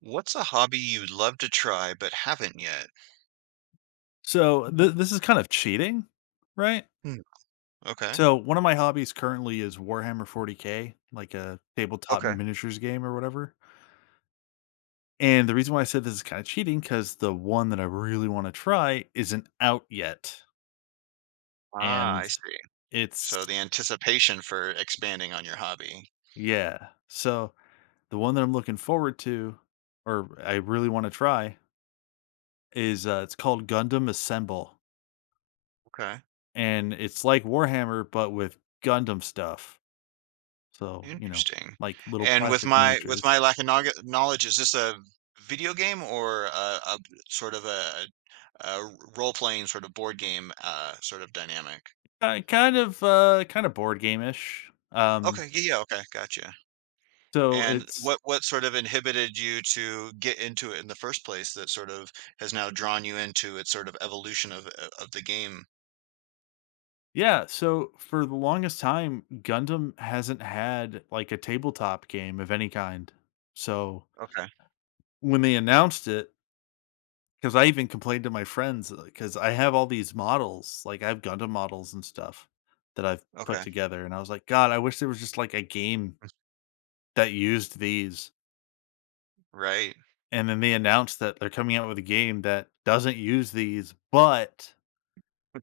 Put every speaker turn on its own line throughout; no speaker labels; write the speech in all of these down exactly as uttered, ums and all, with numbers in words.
What's a hobby you'd love to try but haven't yet?
So th- this is kind of cheating, right?
Hmm. Okay.
So one of my hobbies currently is Warhammer forty K, like a tabletop
Okay.
miniatures game or whatever. And the reason why I said this is kind of cheating because the one that I really want to try isn't out yet.
Ah,
And
I see. So
it's,
the anticipation for expanding on your hobby.
yeah. So the one that I'm looking forward to, or I really want to try, is uh, it's called Gundam Assemble.
Okay.
And it's like Warhammer, but with Gundam stuff. So, you know,
Interesting.
like little
And with
plastic
my with
miniatures.
my lack of knowg- knowledge, is this a video game or a a sort of a, a role playing sort of board game uh, sort of dynamic?
Uh, kind of, uh, kind of board game-ish. Um,
Okay. Yeah. Yeah, okay. Gotcha.
so
And
it's
what what sort of inhibited you to get into it in the first place that sort of has now drawn you into its sort of evolution of uh, of the game?
yeah, so for the longest time, Gundam hasn't had, like, a tabletop game of any kind. So,
Okay.
when they announced it, because I even complained to my friends, because I have all these models, like, I have Gundam models and stuff that I've put
Okay.
together, and I was like, "God, I wish there was just, like, a game that used these."
Right.
And then they announced that they're coming out with a game that doesn't use these, but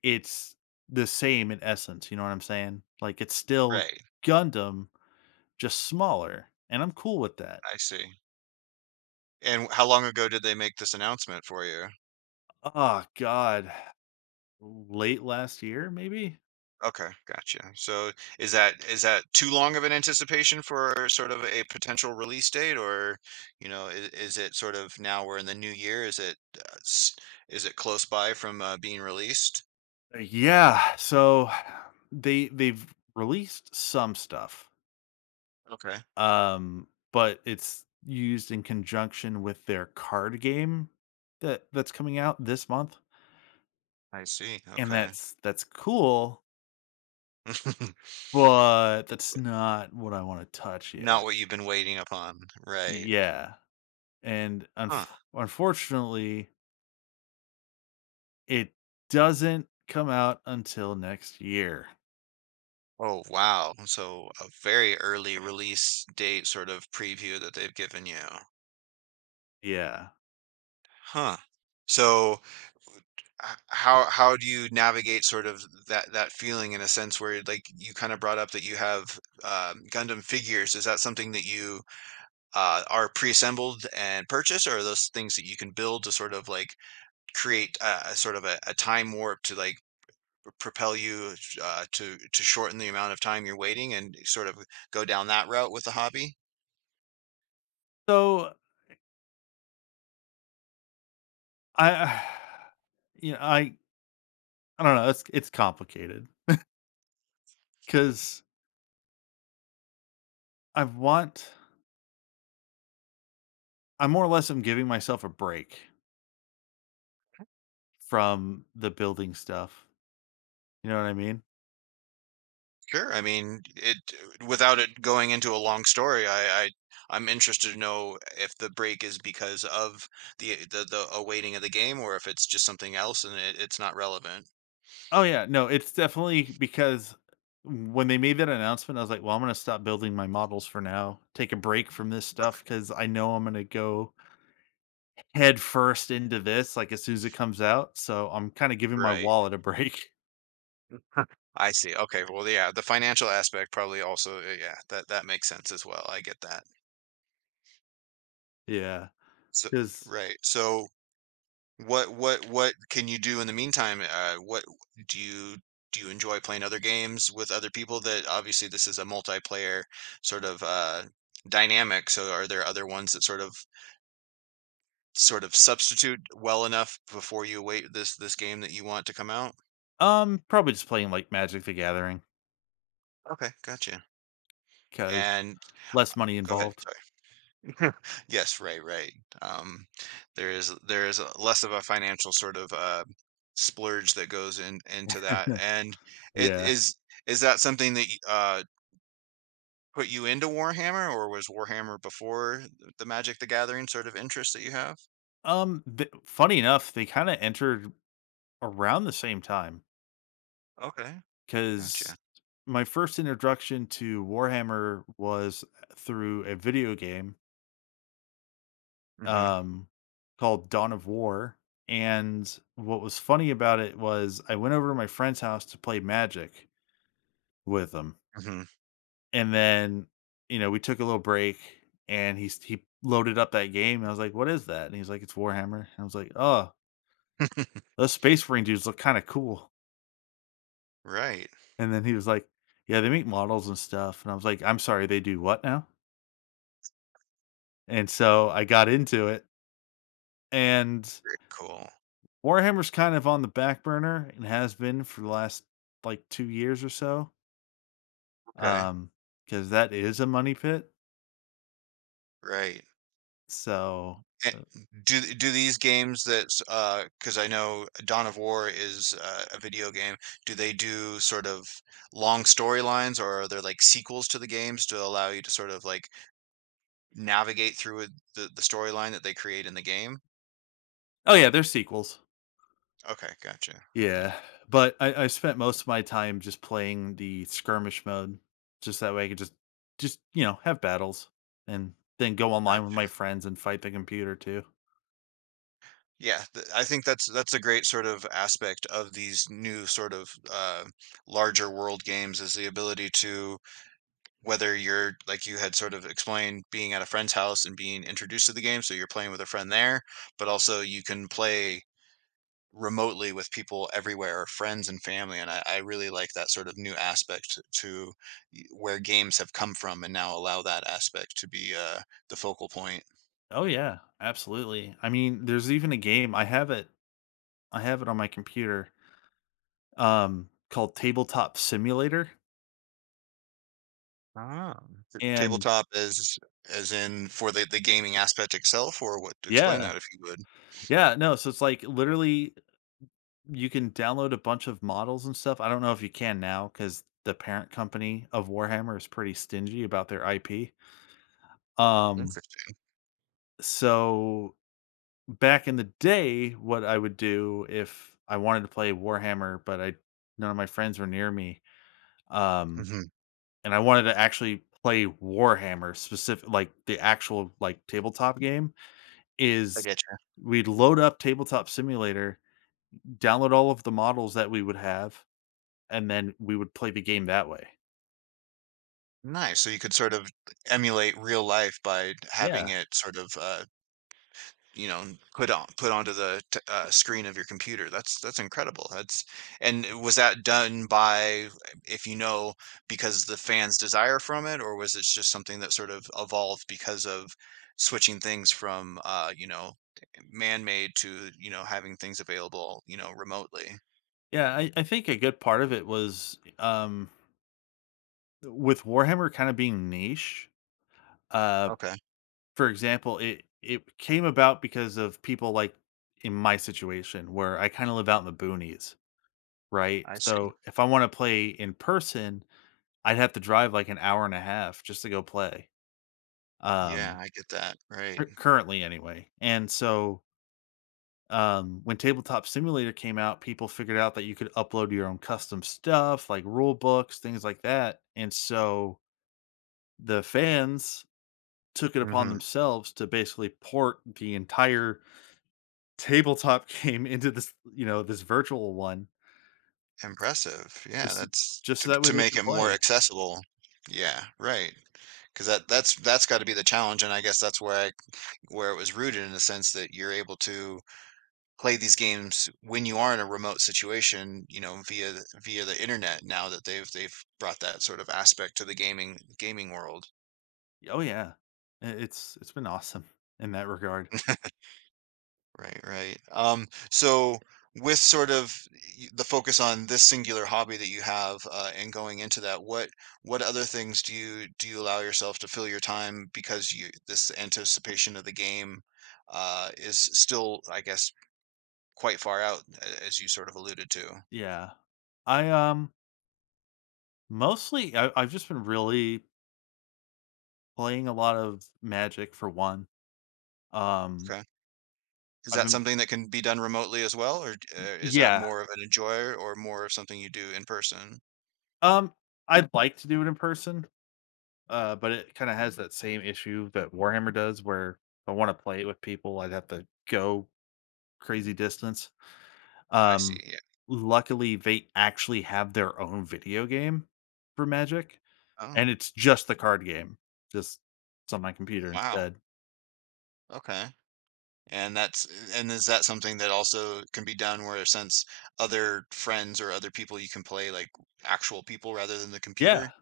it's the same in essence, you know what I'm saying? Like, it's still
Right.
Gundam, just smaller, and I'm cool with that.
I see. And how long ago did they make this announcement for you?
Oh god, late last year, maybe?
Okay, gotcha. So is that is that too long of an anticipation for sort of a potential release date or, you know, is, is it sort of now we're in the new year? Is it uh, s- is it close by from uh, being released?
Uh, Yeah, so they they've released some stuff,
Okay.
um, but it's used in conjunction with their card game that that's coming out this month,
I see.
and
Okay.
that's that's cool, but that's not what I wanna touch yet.
Not what you've been waiting upon, right.
Yeah. and un
Huh.
unfortunately, it doesn't come out until next year.
Oh, wow. So a very early release date sort of preview that they've given you.
Yeah.
Huh. So h how how do you navigate sort of that that feeling in a sense where, like, you kinda brought up that you have, um, Gundam figures. Is that something that you, uh, are preassembled and purchase, or are those things that you can build to sort of, like, create a a sort of a a time warp to, like, propel you uh, to to shorten the amount of time you're waiting and sort of go down that route with the hobby?
So, I you know, I I don't know, it's it's complicated because I want I more or less am giving myself a break from the building stuff, you know what I mean?
Sure. I mean, it without it going into a long story, I, I I'm interested to know if the break is because of the the the awaiting of the game or if it's just something else and it, it's not relevant.
Oh, yeah, no, it's definitely because when they made that announcement, I was like, "Well, I'm gonna stop building my models for now, take a break from this
Okay.
stuff because I know I'm gonna go head first into this, like, as soon as it comes out, so I'm kinda giving my
Right.
wallet a break."
I see. Okay. Well, yeah, the financial aspect probably also, uh, yeah, that that makes sense as well. I get that.
Yeah,
So,
because
right. So What what what can you do in the meantime? Uh, what do you do you enjoy playing other games with other people that obviously this is a multiplayer sort of uh dynamic. So are there other ones that sort of sort of substitute well enough before you await this this game that you want to come out?
um, probably just playing, like, Magic: The Gathering
Okay, gotcha.
because
And
less money
go ahead.
involved.
Yes, right, right. Um, there is there is a- less of a financial sort of uh, splurge that goes in into that. And it
Yeah.
is is that something that y- uh, put you into Warhammer, or was Warhammer before the Magic the Gathering sort of interest that you have?
Um, the funny enough, they kinda entered around the same time.
Okay, gotcha.
Because my first introduction to Warhammer was through a video game,
Hmm.
um, called Dawn of War, and what was funny about it was I went over to my friend's house to play Magic with him.
Hmm.
And then, you know, we took a little break and he's he loaded up that game. And I was like, "What is that?" And he's like, "It's Warhammer." And I was like, "Oh, those Space Marine dudes look kind of cool."
Right.
And then he was like, "Yeah, they make models and stuff." And I was like, "I'm sorry, they do what now?" And so I got into it, and
Very cool.
Warhammer's kind of on the back burner and has been for the last like two years or so.
Okay.
Um cuz that is a money pit.
Right.
So
Eh,
uh,
do th- do these games that's, because I know Dawn of War is, uh, a video game. Do they do sort of long storylines, or are there, like, sequels to the games to allow you to sort of, like, navigate through it the the storyline that they create in the game?
oh yeah, there's sequels.
Okay, gotcha, okay,
Yeah, but I I spent most of my time just playing the skirmish mode, just that way I could just just, you know, have battles and then go online with my
gotcha.
friends and fight the computer too.
Yeah, th I think that's that's a great sort of aspect of these new sort of, uh, larger world games is the ability to whether you're like you had sort of explained being at a friend's house and being introduced to the game so you're playing with a friend there but also you can play remotely with people everywhere, friends and family, and I, I really like that sort of new aspect to y- where games have come from and now allow that aspect to be uh, the focal point.
Oh yeah, absolutely. I mean, there's even a game I have it I have it on my computer, um, called Tabletop Simulator,
Ah.
and
Tabletop as as in for the, the gaming aspect itself or what explain
yeah,
that if you would.
yeah, no, so it's like literally you can download a bunch of models and stuff. I don't know if you can now because the parent company of Warhammer is pretty stingy about their I P. Um,
Interesting.
so back in the day, what I would do if I wanted to play Warhammer, but I none of my friends were near me, um,
Hmm.
and I wanted to actually play Warhammer specific, like the actual like tabletop game,
I
is
get you.
we'd load up Tabletop Simulator, download all of the models that we would have, and then we would play the game that way.
Nice, so you could sort of emulate real life by having
Yeah,
it sort of, uh, you know, put on put onto the t uh, screen of your computer. That's that's incredible. That's and was that done by, if you know, because the fans' desire from it, or was it just something that sort of evolved because of switching things from, uh, you know, man-made to, you know, having things available, you know, remotely?
yeah. I, I think a good part of it was um, with Warhammer kind of being niche. Uh,
Okay,
For example, it it came about because of people like in my situation where I kinda live out in the boonies, right?
I see.
So, if I wanna play in person, I'd have to drive like an hour and a half just to go play,
Yeah,
um,
I get that. Right.
cur currently anyway, and so, um, when Tabletop Simulator came out, people figured out that you could upload your own custom stuff, like rule books, things like that, and so the fans took it upon
Mhm.
themselves to basically port the entire Tabletop game into this, you know, this virtual one
Impressive. Yeah,
just s
that's
just
to
so that way
to
they
make
could
it more
play.
accessible. Yeah, right. Because that that's that's gotta be the challenge, and I guess that's where I where it was rooted in the sense that you're able to play these games when you are in a remote situation, you know, via the via the internet now that they've they've brought that sort of aspect to the gaming gaming world.
Oh, yeah. I it's it's been awesome in that regard.
Right, right. Um, so with sort of y- the focus on this singular hobby that you have, uh, and going into that, what what other things do you do you allow yourself to fill your time because you this anticipation of the game, uh, is still, I guess, quite far out a- as you sort of alluded to.
Yeah. I, um, mostly I I've just been really playing a lot of Magic for one. Um,
Okay. Is
I've
that
been
something that can be done remotely as well, or uh,
Y
is that
yeah.
more of an enjoyer or more of something you do in person?
Um, I'd like to do it in person, uh, but it kinda has that same issue that Warhammer does where if I wanna play it with people, I'd have to go crazy distance.
I see.
Um,
Yeah.
luckily, they actually have their own video game for Magic,
Oh,
and it's just the card game, just it's on my computer
wow.
instead.
Okay. And that's and is that something that also can be done where since other friends or other people you can play like actual people rather than the
Yeah.
computer?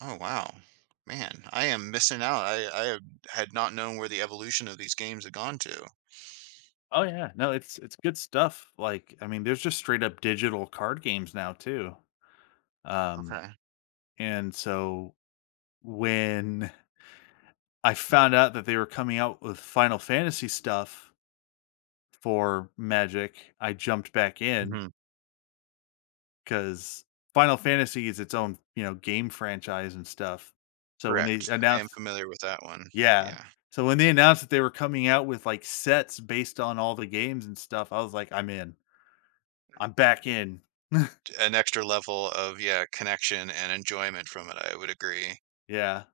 Oh wow. Man, I am missing out. I I have- had not known where the evolution of these games had gone to.
Oh, yeah. No, it's it's good stuff. Like, I mean, there's just straight up digital card games now too. Um,
Okay.
and so when I found out that they were coming out with Final Fantasy stuff for Magic, I jumped back in.
Hmm.
'Cause Final Fantasy is its own, you know, game franchise and stuff. So when they
Correct. I am
announced
familiar with that one.
Yeah.
Yeah.
So when they announced that they were coming out with, like, sets based on all the games and stuff, I was like, "I'm in. I'm back in."
T- An extra level of yeah, connection and enjoyment from it, I would agree.
Yeah.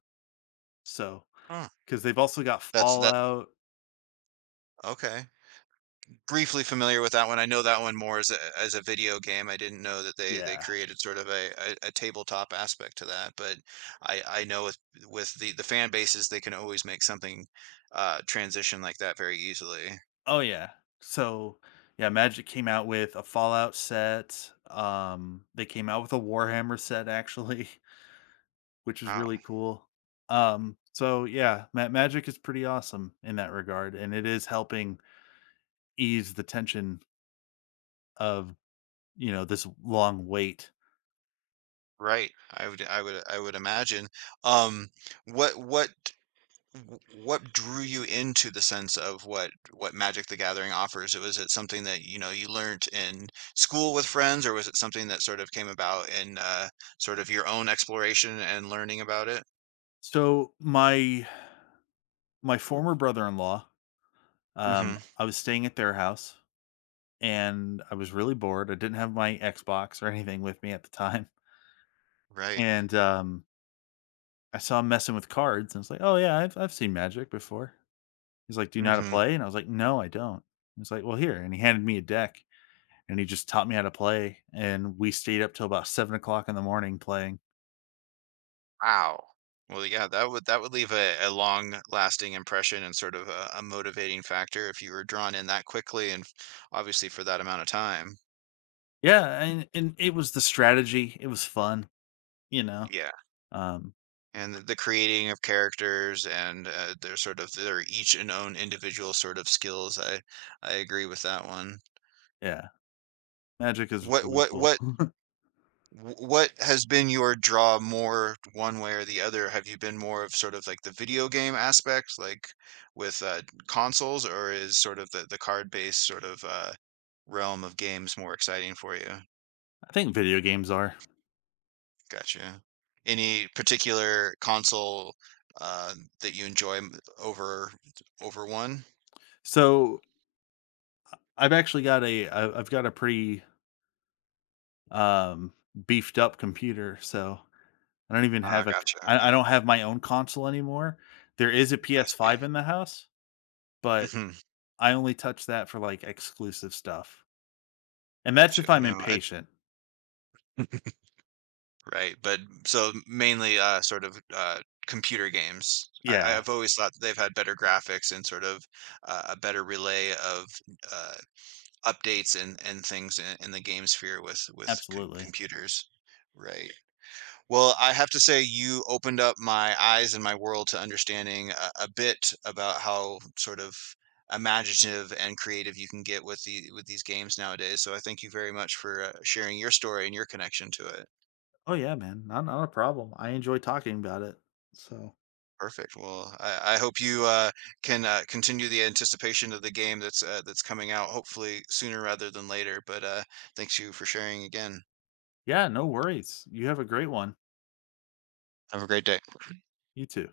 So
Huh.
because 'cause they've also got
That's that
Fallout.
okay. Briefly familiar with that one. I know that one more as a as a video game. I didn't know that they they
Yeah.
created sort of a a, a tabletop aspect to that, but I I know with with the the fan bases they can always make something uh transition like that very easily.
Oh, yeah. So, yeah, Magic came out with a Fallout set, um, they came out with a Warhammer set, actually. Which is
Oh,
really cool. Um, so yeah, ma magic is pretty awesome in that regard, and it is helping ease the tension of, you know, this long wait.
right. I would I would I would imagine. Um what what w- what drew you into the sense of what what Magic the Gathering offers? Was it something that you know you learned in school with friends, or was it something that sort of came about in uh, sort of your own exploration and learning about it?
So my my former brother-in-law,
Hmm.
um, I was staying at their house, and I was really bored. I didn't have my Xbox or anything with me at the time,
Right.
and, um, I saw him messing with cards, and I was like, "Oh, yeah, I've I've seen Magic before." He's like, "Do you know how to
Hmm.
play?" And I was like, "No, I don't." He's like, "Well, here." And he handed me a deck and he just taught me how to play. And we stayed up till about seven o'clock in the morning playing.
Wow. Well, yeah, that would that would leave a, a long lasting impression and sort of a, a motivating factor if you were drawn in that quickly and obviously for that amount of time.
Yeah, and and it was the strategy. It was fun, you know.
Yeah.
Um,
And the creating of characters and uh, their sort of their each and own individual sort of skills. I I agree with that one.
yeah, Magic is
What
really
what
cool.
what what has been your draw more one way or the other? Have you been more of sort of like the video game aspect, like with uh, consoles, or is sort of the, the card based sort of uh, realm of games more exciting for you?
I think video games are.
Gotcha. Any particular console uh, that you enjoy m- over over one?
So I've actually got a I- I've got a pretty um beefed up computer. So I don't even
Ah,
have a
gotcha,
I,
okay,
I don't have my own console anymore. There is a
I see.
P S five in the house, but
Mhm,
I only touch that for, like, exclusive stuff, and that's if
gotcha,
I'm
no, I
impatient.
right, but so mainly, uh, sort of, uh, computer games. I
Yeah,
I've always thought that they've had better graphics and sort of, uh, a better relay of, uh, updates and and things in in the game sphere with with co
absolutely.
computers, right. Well, I have to say you opened up my eyes and my world to understanding a, a bit about how sort of imaginative and creative you can get with the with these games nowadays. So I thank you very much for uh, sharing your story and your connection to it.
Oh, yeah, man. Not not a problem. I enjoy talking about it. So,
Perfect. Well, I, I hope you uh, can uh, continue the anticipation of the game that's uh, that's coming out hopefully sooner rather than later. But uh, thanks you for sharing again.
yeah, no worries. You have a great one.
Have a great day.
You too.